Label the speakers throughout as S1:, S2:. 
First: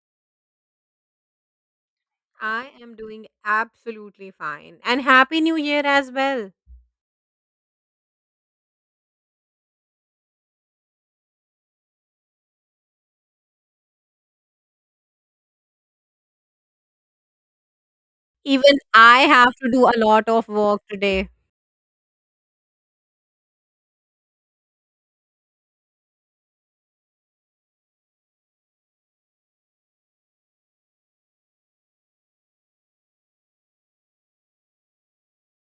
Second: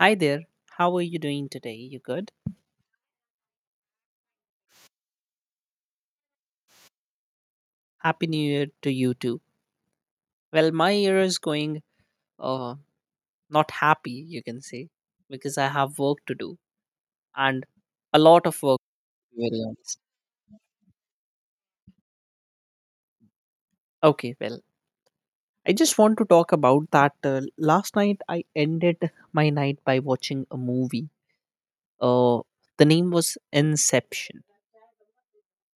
S1: Hi there. How are you doing today? You good?
S2: I am doing absolutely fine. And Happy New Year as well.
S1: Happy New Year to you too. Well, my year is going uh not happy, you can say, because I have work to do and a lot of
S2: Even
S1: work
S2: I
S1: to be
S2: have
S1: very
S2: to do a
S1: honest.
S2: lot of work today.
S1: Okay, well, I just want to talk about that last night I ended my night by watching a movie. Uh the name was Inception,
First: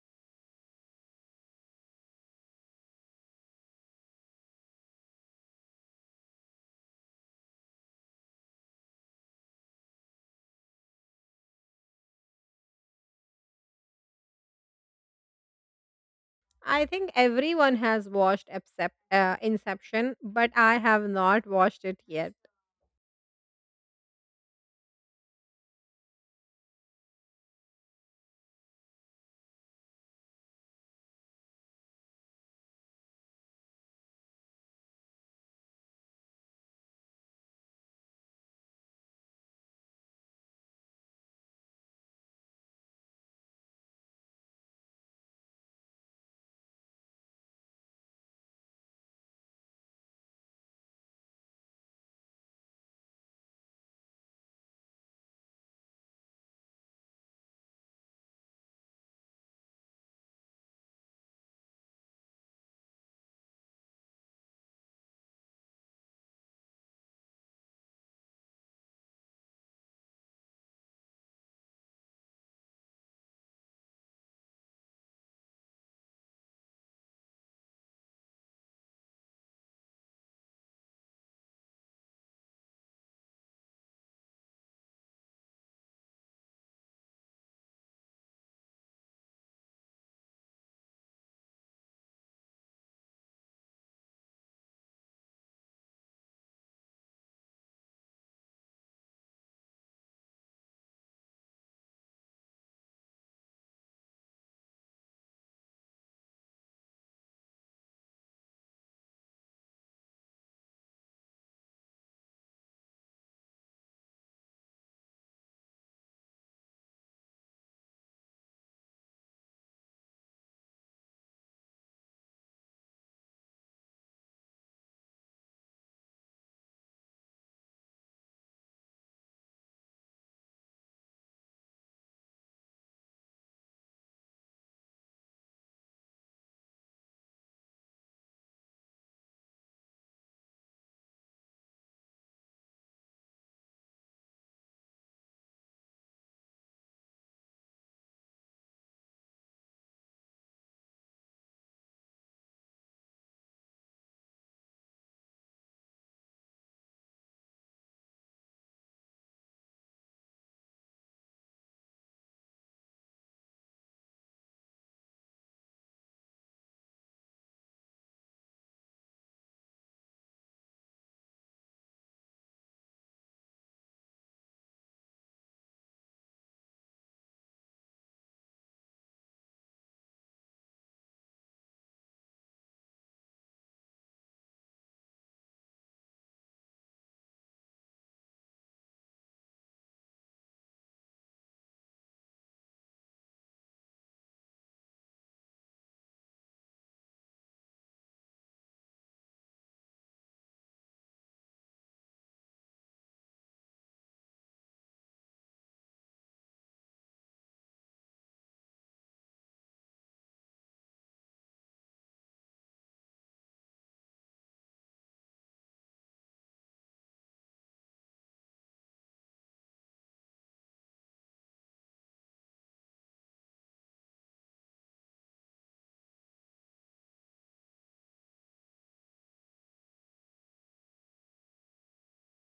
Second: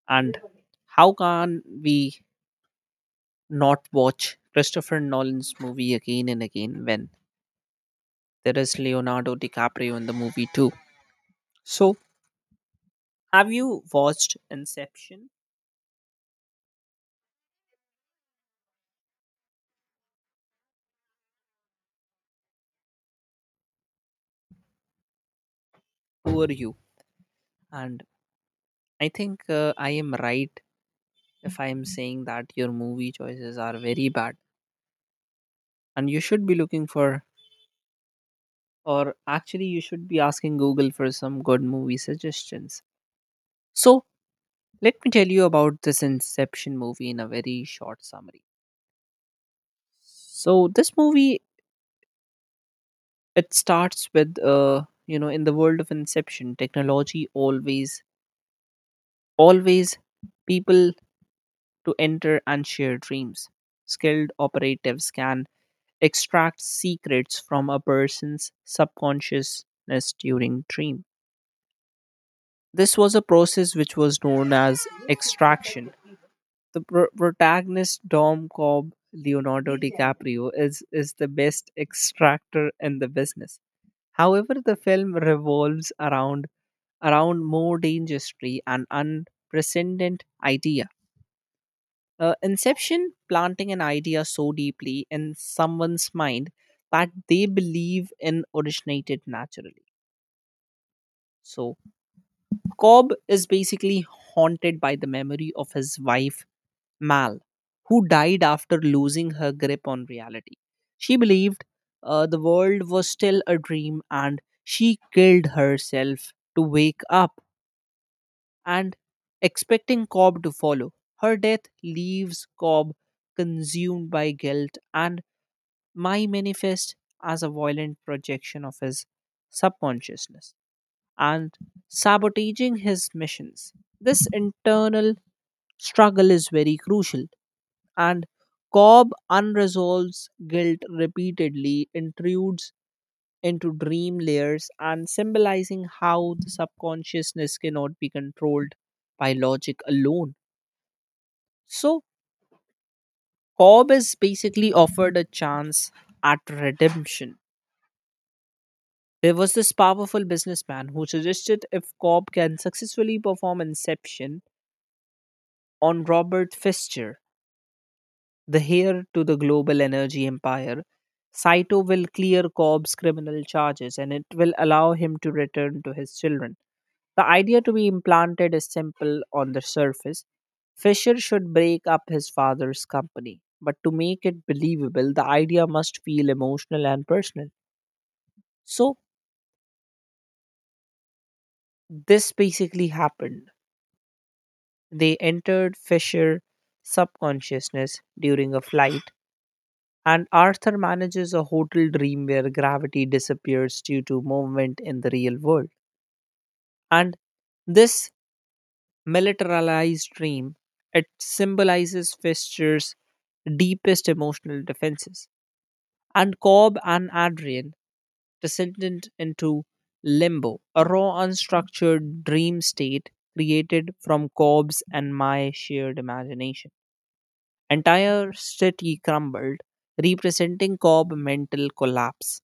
S1: and how can we not watch Christopher Nolan's movie again and again when there is Leonardo DiCaprio in the movie too? So, have you watched Inception?
S2: I think everyone has watched except Inception, but I have not watched it yet.
S1: Who are you? And I think I am right if I am saying that your movie choices are very bad. And you should be looking for, or actually, you should be asking Google for some good movie suggestions. So, let me tell you about this Inception movie in a very short summary. So, this movie, it starts with in the world of inception technology, always always people to enter and share dreams. Skilled operatives can extract secrets from a person's subconsciousness during dream. This was a process which was known as extraction. The protagonist Dom Cobb, Leonardo DiCaprio, is the best extractor in the business. However, the film revolves around more dangerously and unprecedented idea. Inception, planting an idea so deeply in someone's mind that they believe in originated naturally. So, Cobb is basically haunted by the memory of his wife, Mal, who died after losing her grip on reality. She believed the world was still a dream, and she killed herself to wake up and expecting Cobb to follow. Her death leaves Cobb consumed by guilt and my manifest as a violent projection of his subconsciousness and sabotaging his missions. This internal struggle is very crucial, and Cobb unresolves guilt repeatedly intrudes into dream layers and symbolizing how the subconsciousness cannot be controlled by logic alone. So, Cobb is basically offered a chance at redemption. There was this powerful businessman who suggested if Cobb can successfully perform inception on Robert Fischer, the heir to the global energy empire, Saito will clear Cobb's criminal charges and it will allow him to return to his children. The idea to be implanted is simple on the surface. Fisher should break up his father's company, but to make it believable, the idea must feel emotional and personal. So, this basically happened. They entered Fisher's subconsciousness during a flight, and Arthur manages a hotel dream where gravity disappears due to movement in the real world. And this militarized dream, it symbolizes Fisher's deepest emotional defenses. And Cobb and Adrian descended into limbo, a raw, unstructured dream state created from Cobb's and my shared imagination. Entire city crumbled, representing Cobb mental collapse.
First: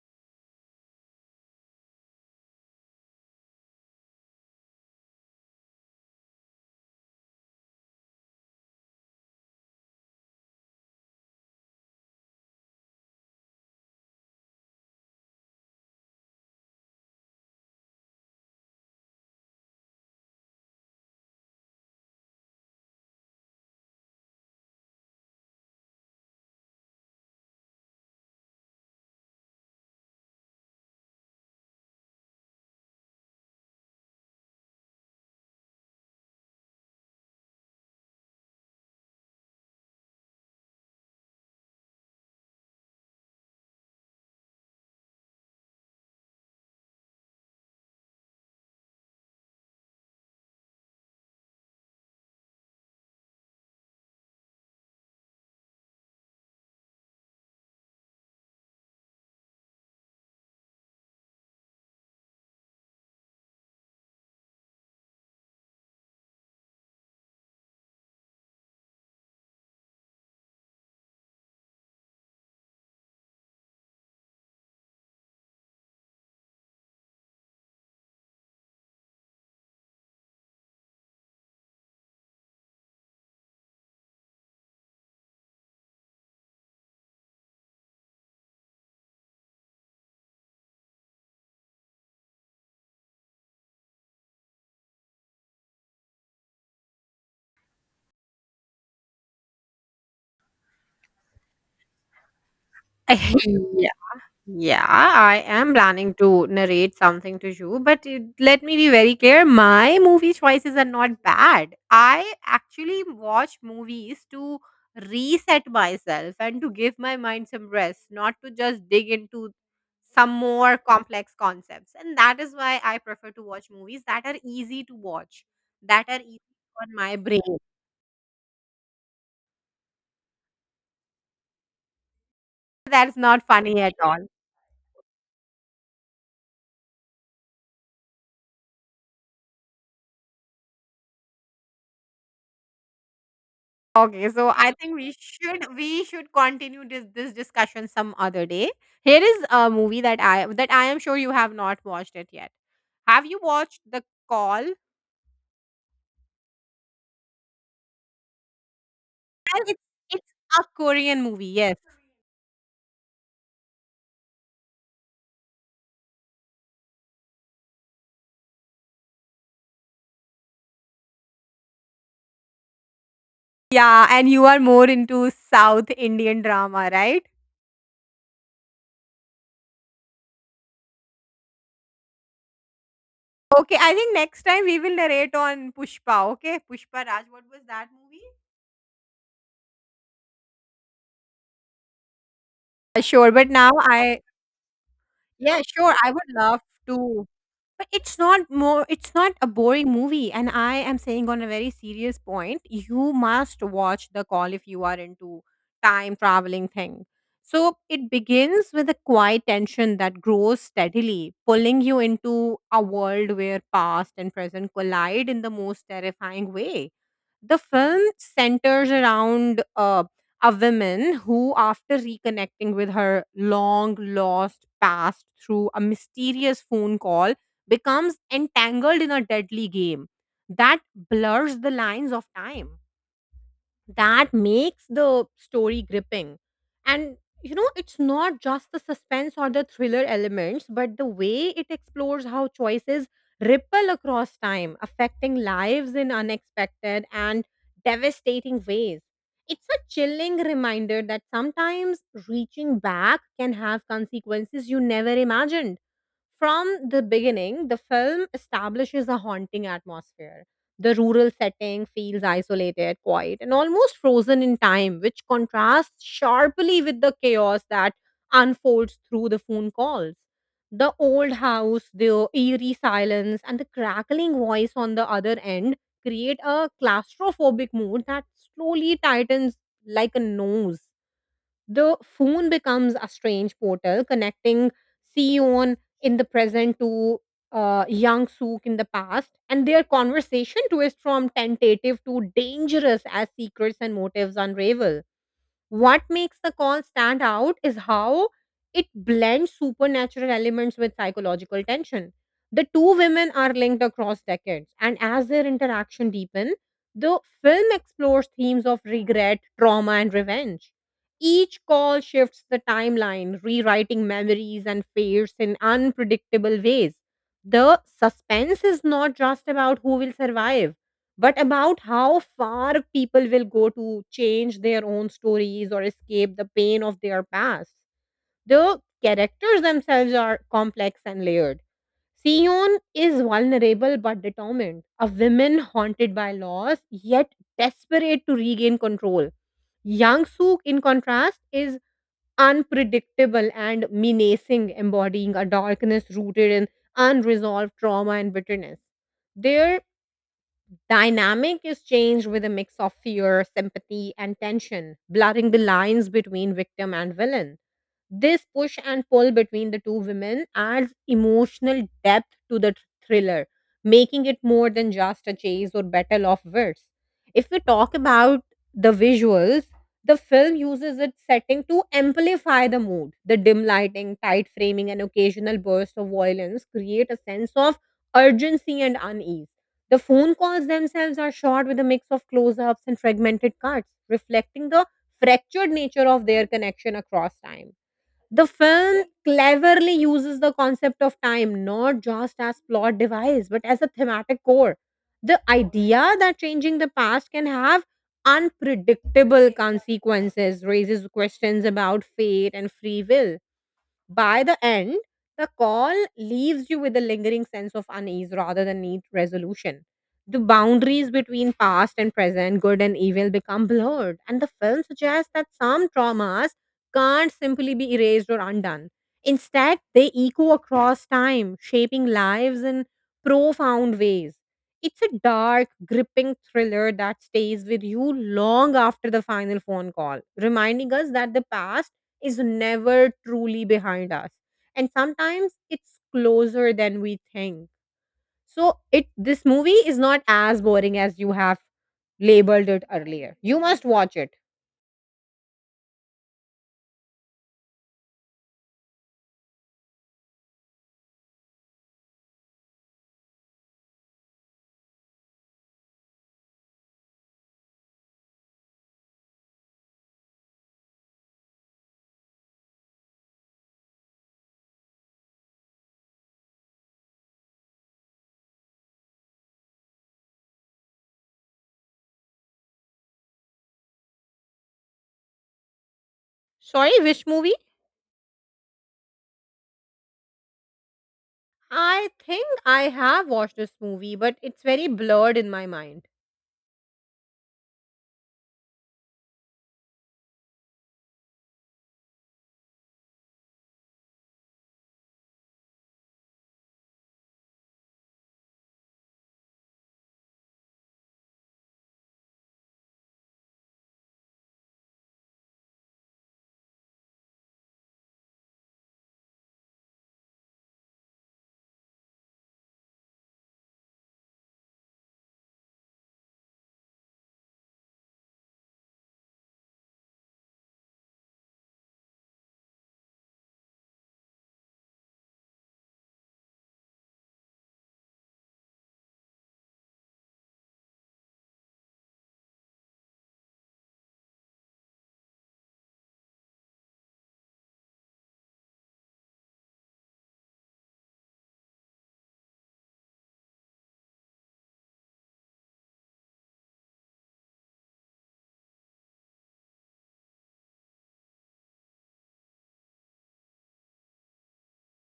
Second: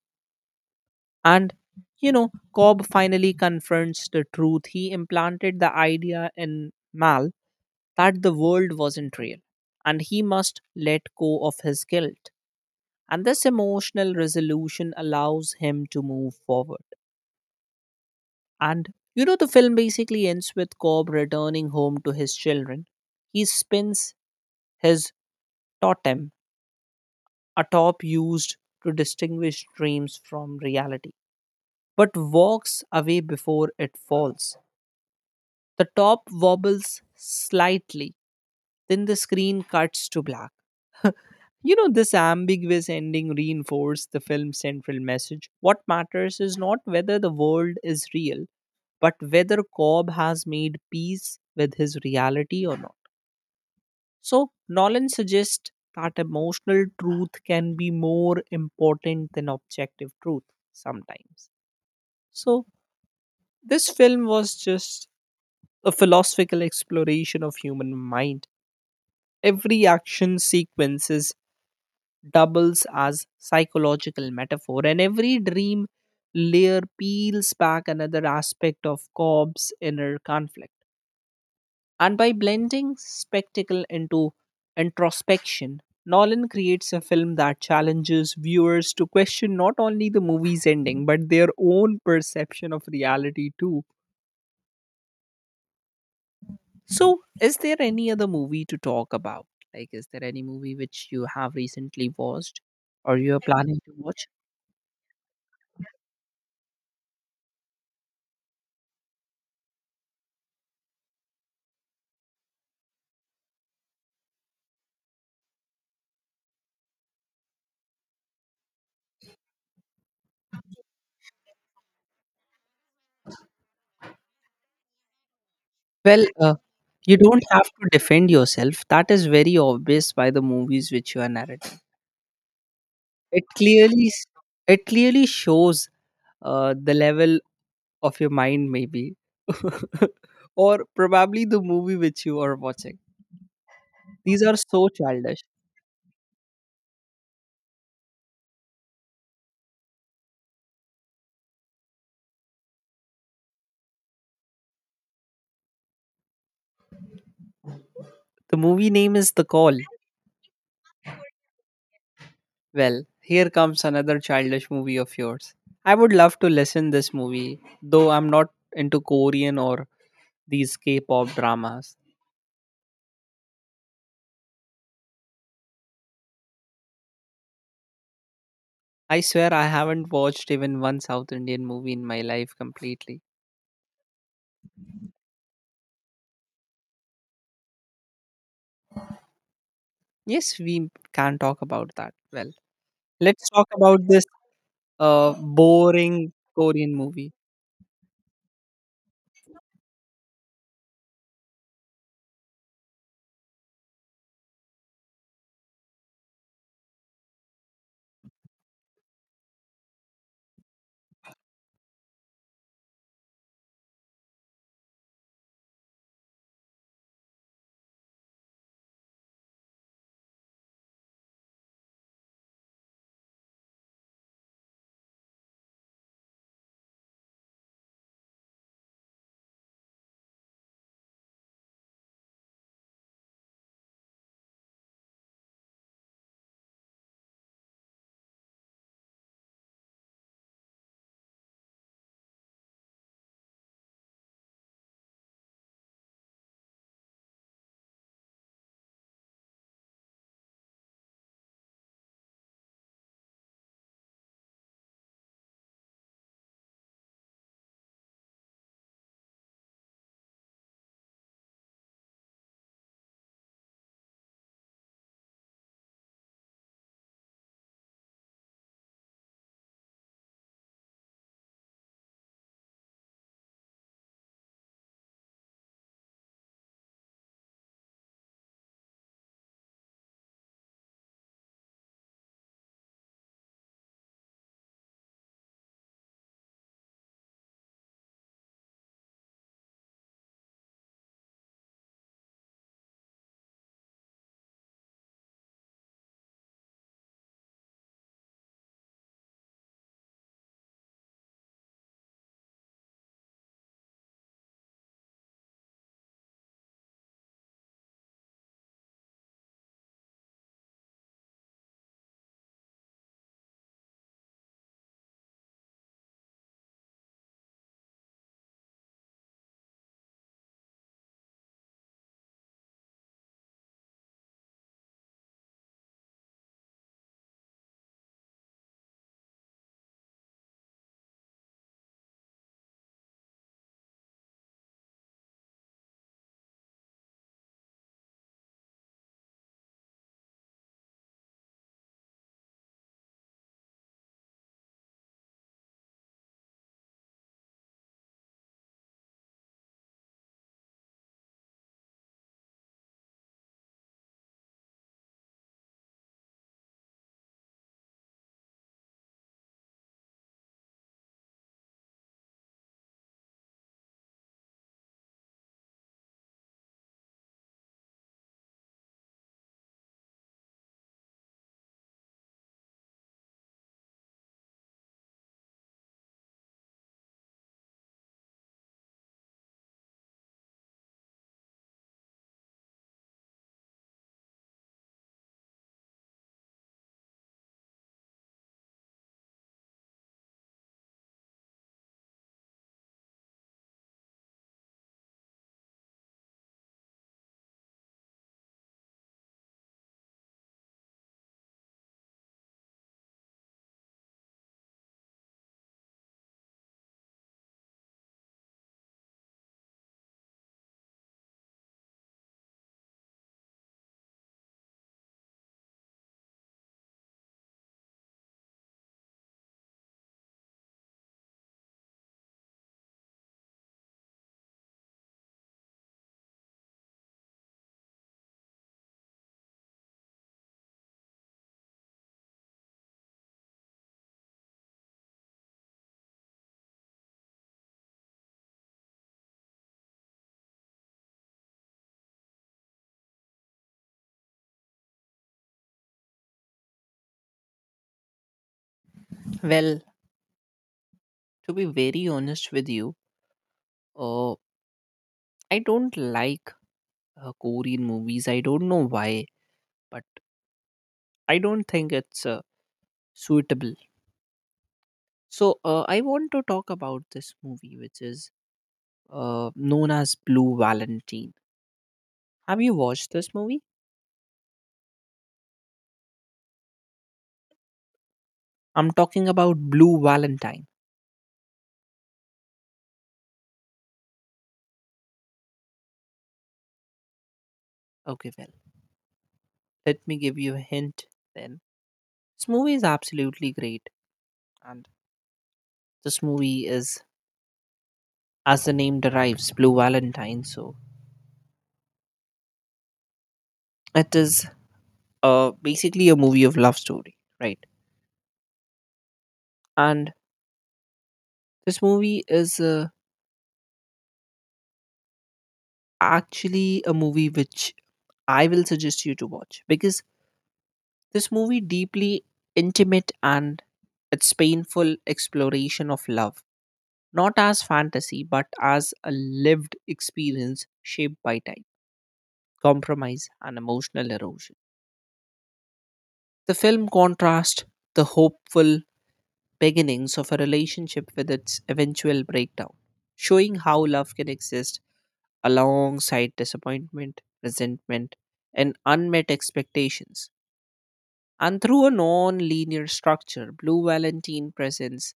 S1: And, you know, Cobb finally confronts the truth. He implanted the idea in Mal that the world wasn't real, and he must let go of his guilt. And this emotional resolution allows him to move forward. And, you know, the film basically ends with Cobb returning home to his children. He spins his totem, a top used to distinguish dreams from reality, but walks away before it falls. The top wobbles slightly, then the screen cuts to black. You know, this ambiguous ending reinforced the film's central message. What matters is not whether the world is real, but whether Cobb has made peace with his reality or not. So, Nolan suggests that emotional truth can be more important than objective truth sometimes. So, this film was just a philosophical exploration of human mind. Every action sequences doubles as psychological metaphor, and every dream layer peels back another aspect of Cobb's inner conflict. And by blending spectacle into introspection, Nolan creates a film that challenges viewers to question not only the movie's ending, but their own perception of reality too. So, is there any other movie to talk about? Like, is there any movie which you have recently watched or you are planning to watch?
S2: Yeah, I am planning to narrate something to you, but it, let me be very clear. My movie choices are not bad. I actually watch movies to reset myself and to give my mind some rest, not to just dig into some more complex concepts. And that is why I prefer to watch movies that are easy to watch, that are
S1: Well,
S2: easy on my
S1: you
S2: brain.
S1: don't have to defend yourself. That is very obvious by the movies which you are narrating.
S2: That's
S1: It
S2: not funny at
S1: clearly,
S2: all.
S1: s- it clearly shows the level of your mind, maybe, or probably the movie which you are watching.
S2: Okay,
S1: These
S2: so
S1: are
S2: I
S1: so
S2: think we
S1: childish.
S2: should we should continue this discussion some other day. Here is a movie that I am sure you have not watched it yet. Have you watched The Call? Well,
S1: The movie name is The Call.
S2: it's it's a Korean movie, yes.
S1: Well, here comes another childish movie of yours. I would love to listen this movie, though I'm not into Korean or these K-pop dramas.
S2: Yeah, and you are more into South Indian drama, right?
S1: I swear I haven't watched even one South Indian movie in my life completely.
S2: Okay, I think next time we will narrate on Pushpa. Okay, Pushpa Raj, what was that movie?
S1: Yes, we can talk about that. Well,
S2: Sure, but
S1: let's talk
S2: now
S1: about
S2: I,
S1: this uh,
S2: yeah, sure, I
S1: boring
S2: would love
S1: Korean
S2: to.
S1: movie.
S2: But it's not more it's not a boring movie, and I am saying on a very serious point, you must watch The Call if you are into time traveling thing. So it begins with a quiet tension that grows steadily, pulling you into a world where past and present collide in the most terrifying way. The film centers around a woman who, after reconnecting with her long lost past through a mysterious phone call, becomes entangled in a deadly game that blurs the lines of time that makes the story gripping. And it's not just the suspense or the thriller elements, but the way it explores how choices ripple across time, affecting lives in unexpected and devastating ways. It's a chilling reminder that sometimes reaching back can have consequences you never imagined. From the beginning, the film establishes a haunting atmosphere. The rural setting feels isolated, quiet, and almost frozen in time, which contrasts sharply with the chaos that unfolds through the phone calls. The old house, the eerie silence, and the crackling voice on the other end create a claustrophobic mood that slowly tightens like a nose. The phone becomes a strange portal connecting Sion in the present to young Sook in the past, and their conversation twists from tentative to dangerous as secrets and motives unravel. What makes The Call stand out is how it blends supernatural elements with psychological tension. The two women are linked across decades, and as their interaction deepens, the film explores themes of regret, trauma, and revenge. Each call shifts the timeline, rewriting memories and fates in unpredictable ways. The suspense is not just about who will survive but about how far people will go to change their own stories or escape the pain of their past. The characters themselves are complex and layered. Sion is vulnerable but determined, a woman haunted by loss yet desperate to regain control. Yang Suk, in contrast, is unpredictable and menacing, embodying a darkness rooted in unresolved trauma and bitterness. Their dynamic is changed with a mix of fear, sympathy, and tension, blurring the lines between victim and villain. This push and pull between the two women adds emotional depth to the thriller, making it more than just a chase or battle of wits. If we talk about the visuals, the film uses its setting to amplify the mood. The dim lighting, tight framing, and occasional bursts of violence create a sense of urgency and unease. The phone calls themselves are shot with a mix of close ups and fragmented cuts, reflecting the fractured nature of their connection across time. The film cleverly uses the concept of time not just as plot device but as a thematic core. The idea that changing the past can have unpredictable consequences raises questions about fate and free will. By the end, The Call leaves you with a lingering sense of unease rather than neat resolution. The boundaries between past and present, good and evil, become blurred, and the film suggests that some traumas can't simply be erased or undone. Instead, they echo across time, shaping lives in profound ways. It's a dark, gripping thriller that stays with you long after the final phone call, reminding us that the past is never truly behind us, and sometimes it's closer than we think. So it, this movie is not as boring as you have labeled it earlier. You must watch it.
S1: Well, to be very honest with you, uh, I don't like Korean movies. I don't know why, but I don't think it's suitable. So I want to talk about this movie, which is known as Blue Valentine. Have you watched this movie?
S2: Sorry, which movie?
S1: I'm talking about Blue Valentine.
S2: I think I have watched this movie, but it's very blurred in my mind.
S1: Okay, well, let me give you a hint then. This movie is absolutely great, and this movie is, as the name derives, Blue Valentine. So it is basically a movie of love story, right? And this movie is actually a movie which I will suggest you to watch because this movie deeply intimate and its painful exploration of love, not as fantasy but as a lived experience shaped by time, compromise, and emotional erosion. The film contrasts the hopeful beginnings of a relationship with its eventual breakdown, showing how love can exist alongside disappointment, resentment, and unmet expectations. And through a non linear structure, Blue Valentine presents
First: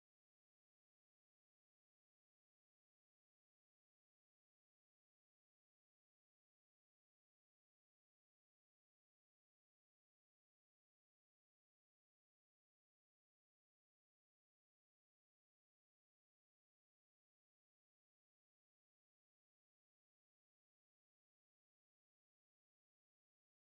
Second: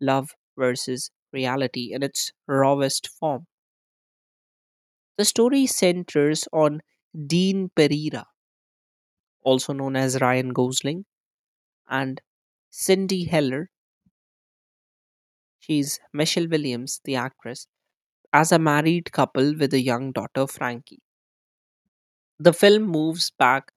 S1: love versus reality in its rawest form. The story centers on Dean Pereira, also known as Ryan Gosling, and Cindy Heller. She's Michelle Williams, the actress, as a married couple with a young daughter, Frankie. The film moves back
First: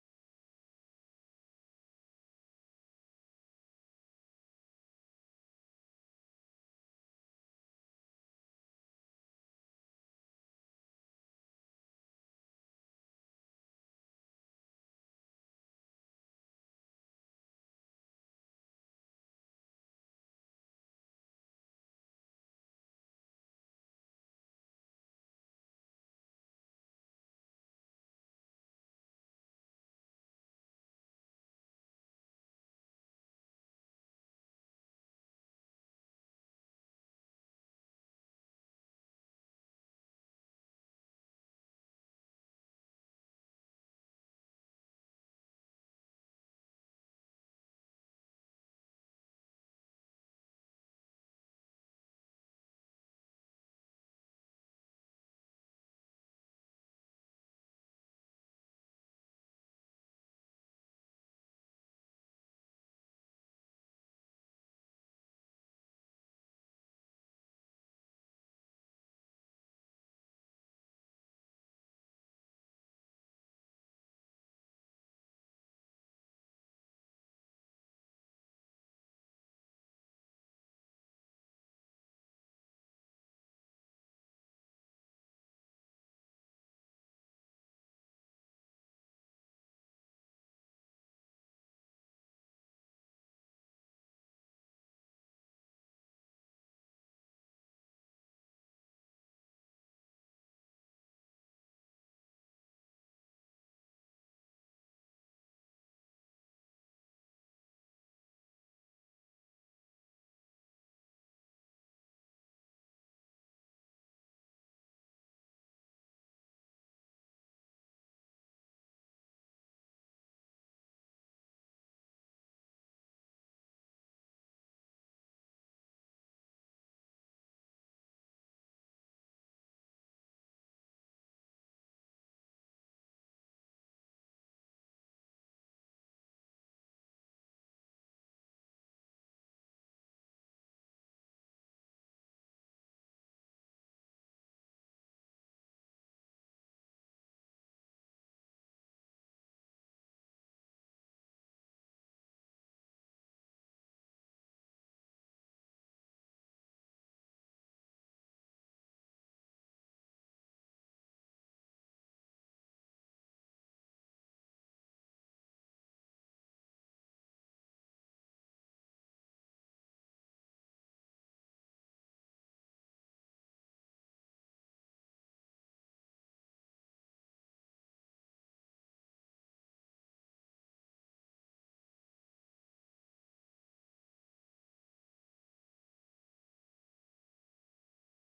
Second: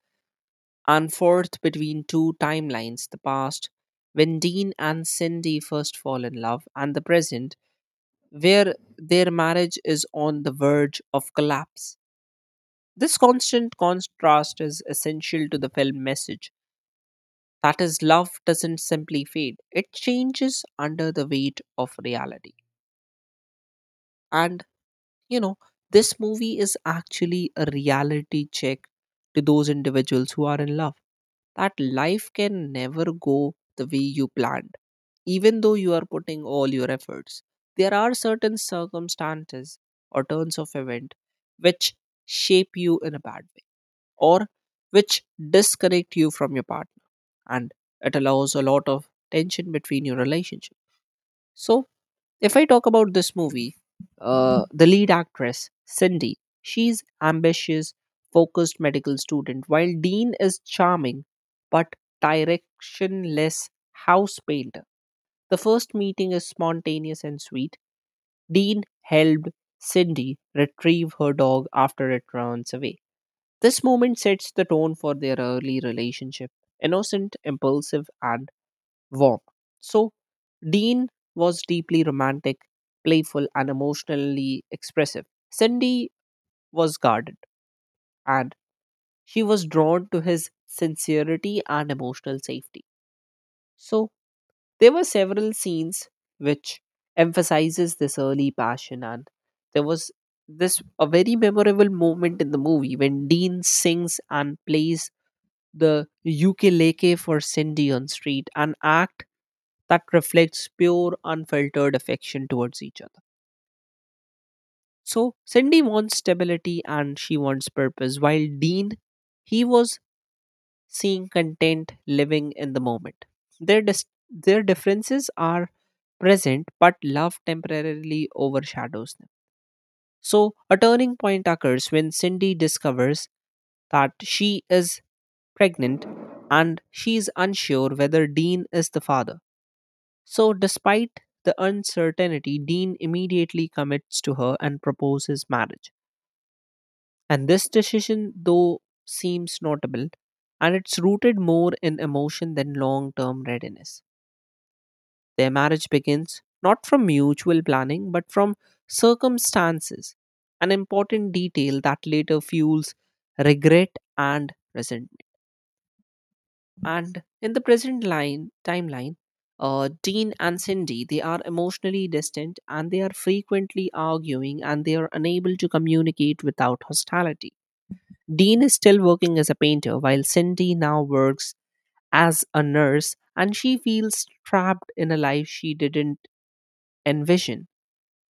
S1: and forth between two timelines, the past, when Dean and Cindy first fall in love, and the present, where their marriage is on the verge of collapse. This constant contrast is essential to the film message, that is, love doesn't simply fade, it changes under the weight of reality. And, you know, this movie is actually a reality check to those individuals who are in love that life can never go the way you planned even though you are putting all your efforts. There are certain circumstances or turns of event which shape you in a bad way or which disconnect you from your partner, and it allows a lot of tension between your relationship. So if I talk about this movie, the lead actress, Cindy, she's ambitious, focused medical student, while Dean is charming but directionless house painter. The first meeting is spontaneous and sweet. Dean helped Cindy retrieve her dog after it runs away. This moment sets the tone for their early relationship, innocent, impulsive, and warm. So, Dean was deeply romantic, playful, and emotionally expressive. Cindy was guarded, and she was drawn to his sincerity and emotional safety. So, there were several scenes which emphasizes this early passion, and there was this a very memorable moment in the movie when Dean sings and plays the ukulele for Cindy on street, an act that reflects pure, unfiltered affection towards each other. So Cindy wants stability and she wants purpose, while Dean, he was seeing content living in the moment. Their dis- their differences are present, but love temporarily overshadows them. So a turning point occurs when Cindy discovers that she is pregnant and she is unsure whether Dean is the father. So, despite the uncertainty, Dean immediately commits to her and proposes marriage. And this decision, though, seems notable, and it's rooted more in emotion than long term readiness. Their marriage begins not from mutual planning but from circumstances, an important detail that later fuels regret and resentment. And in the present line timeline, Dean and Cindy, they are emotionally distant and they are frequently arguing and they are unable to communicate without hostility. Dean is still working as a painter while Cindy now works as a nurse and she feels trapped in a life she didn't envision.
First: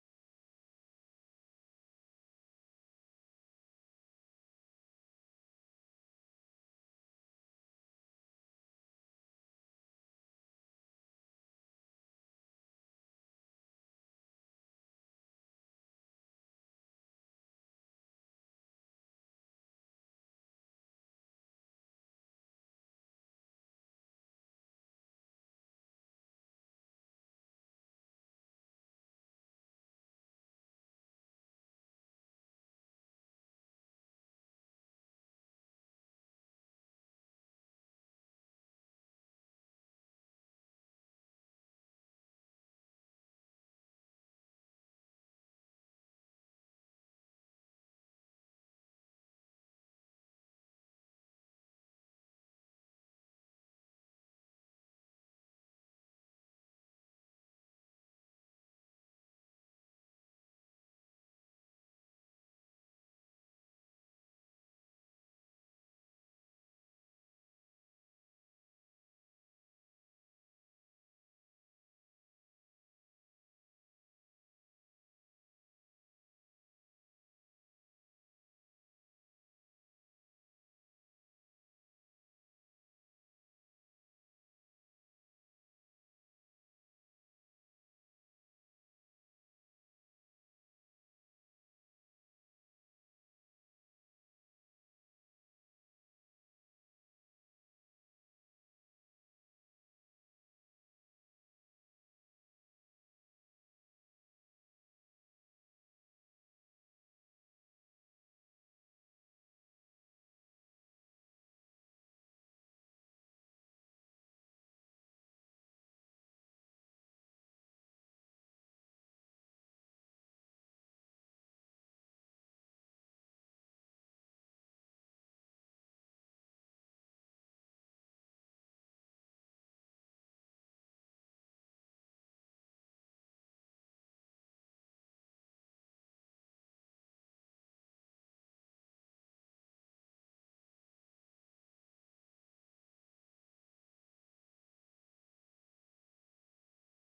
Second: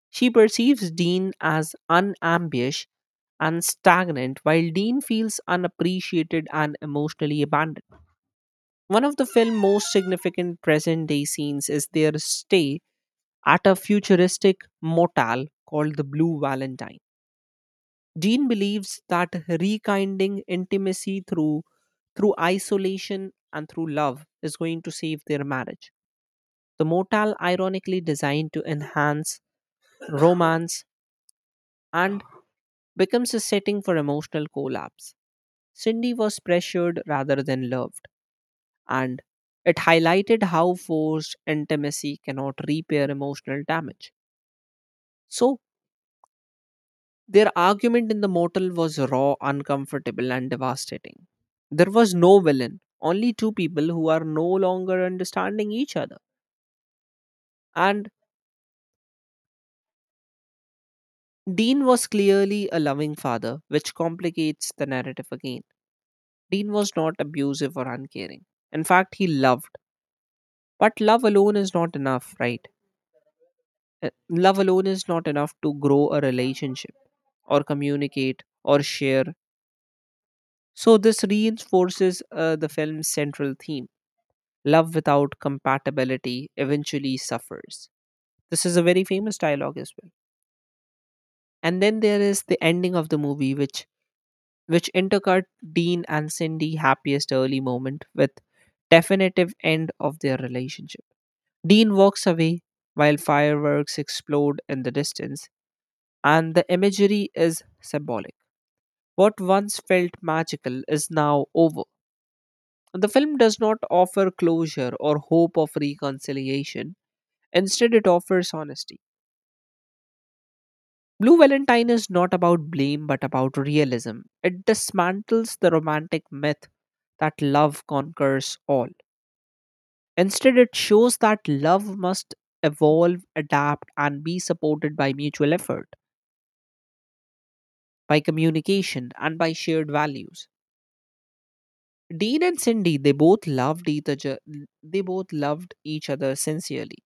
S1: She perceives Dean as unambitious and stagnant, while Dean feels unappreciated and emotionally abandoned. One of the film's most significant present day scenes is their stay at a futuristic motel called the Blue Valentine. Dean believes that rekindling intimacy through isolation and through love is going to save their marriage. The motel, ironically designed to enhance romance, and becomes a setting for emotional collapse. Cindy was pressured rather than loved, and it highlighted how forced intimacy cannot repair emotional damage. So, their argument in The Mortal was raw, uncomfortable, and devastating. There was no villain, only two people who are no longer understanding each other. And Dean was clearly a loving father, which complicates the narrative again. Dean was not abusive or uncaring. In fact, he loved. But love alone is not enough, right? Love alone is not enough to grow a relationship or communicate or share. So, this reinforces the film's central theme, love without compatibility eventually suffers. This is a very famous dialogue as well. And then there is the ending of the movie, which intercut Dean and Cindy happiest early moment with definitive end of their relationship. Dean walks away while fireworks explode in the distance, and the imagery is symbolic. What once felt magical is now over. The film does not offer closure or hope of reconciliation, instead, it offers honesty. Blue Valentine is not about blame but about realism. It dismantles the romantic myth that love conquers all. Instead, it shows that love must evolve, adapt, and be supported by mutual effort, by communication, and by shared values. Dean and Cindy, they both loved each other. They both loved each other sincerely.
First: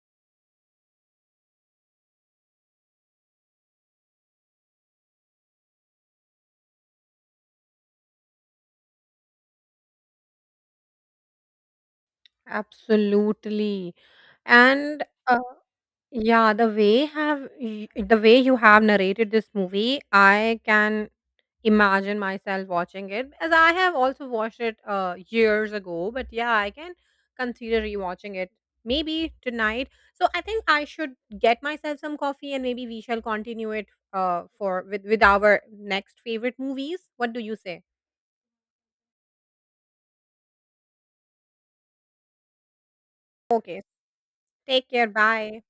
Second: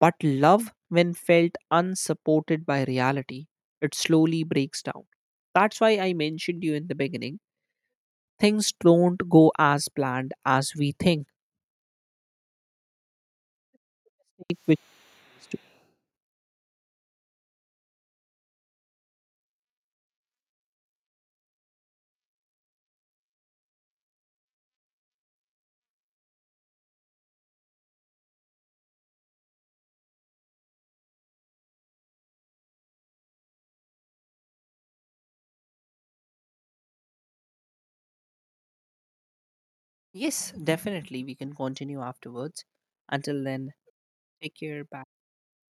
S1: But love, when felt unsupported by reality, it slowly breaks down. That's why I mentioned you in the beginning. Things don't go as planned as we think.
S2: Absolutely.
S1: Which
S2: And
S1: is true.
S2: yeah the way have y- The way you have narrated this movie, I can imagine myself watching it, as I have also watched it years ago. But yeah, I can consider rewatching it maybe tonight. So I think I should get myself some coffee, and maybe we shall continue it for with our next favorite movies. What do you say?
S1: Yes, definitely. We can continue afterwards. Until then,
S2: Okay,
S1: take care.
S2: take
S1: Bye.
S2: care. Bye.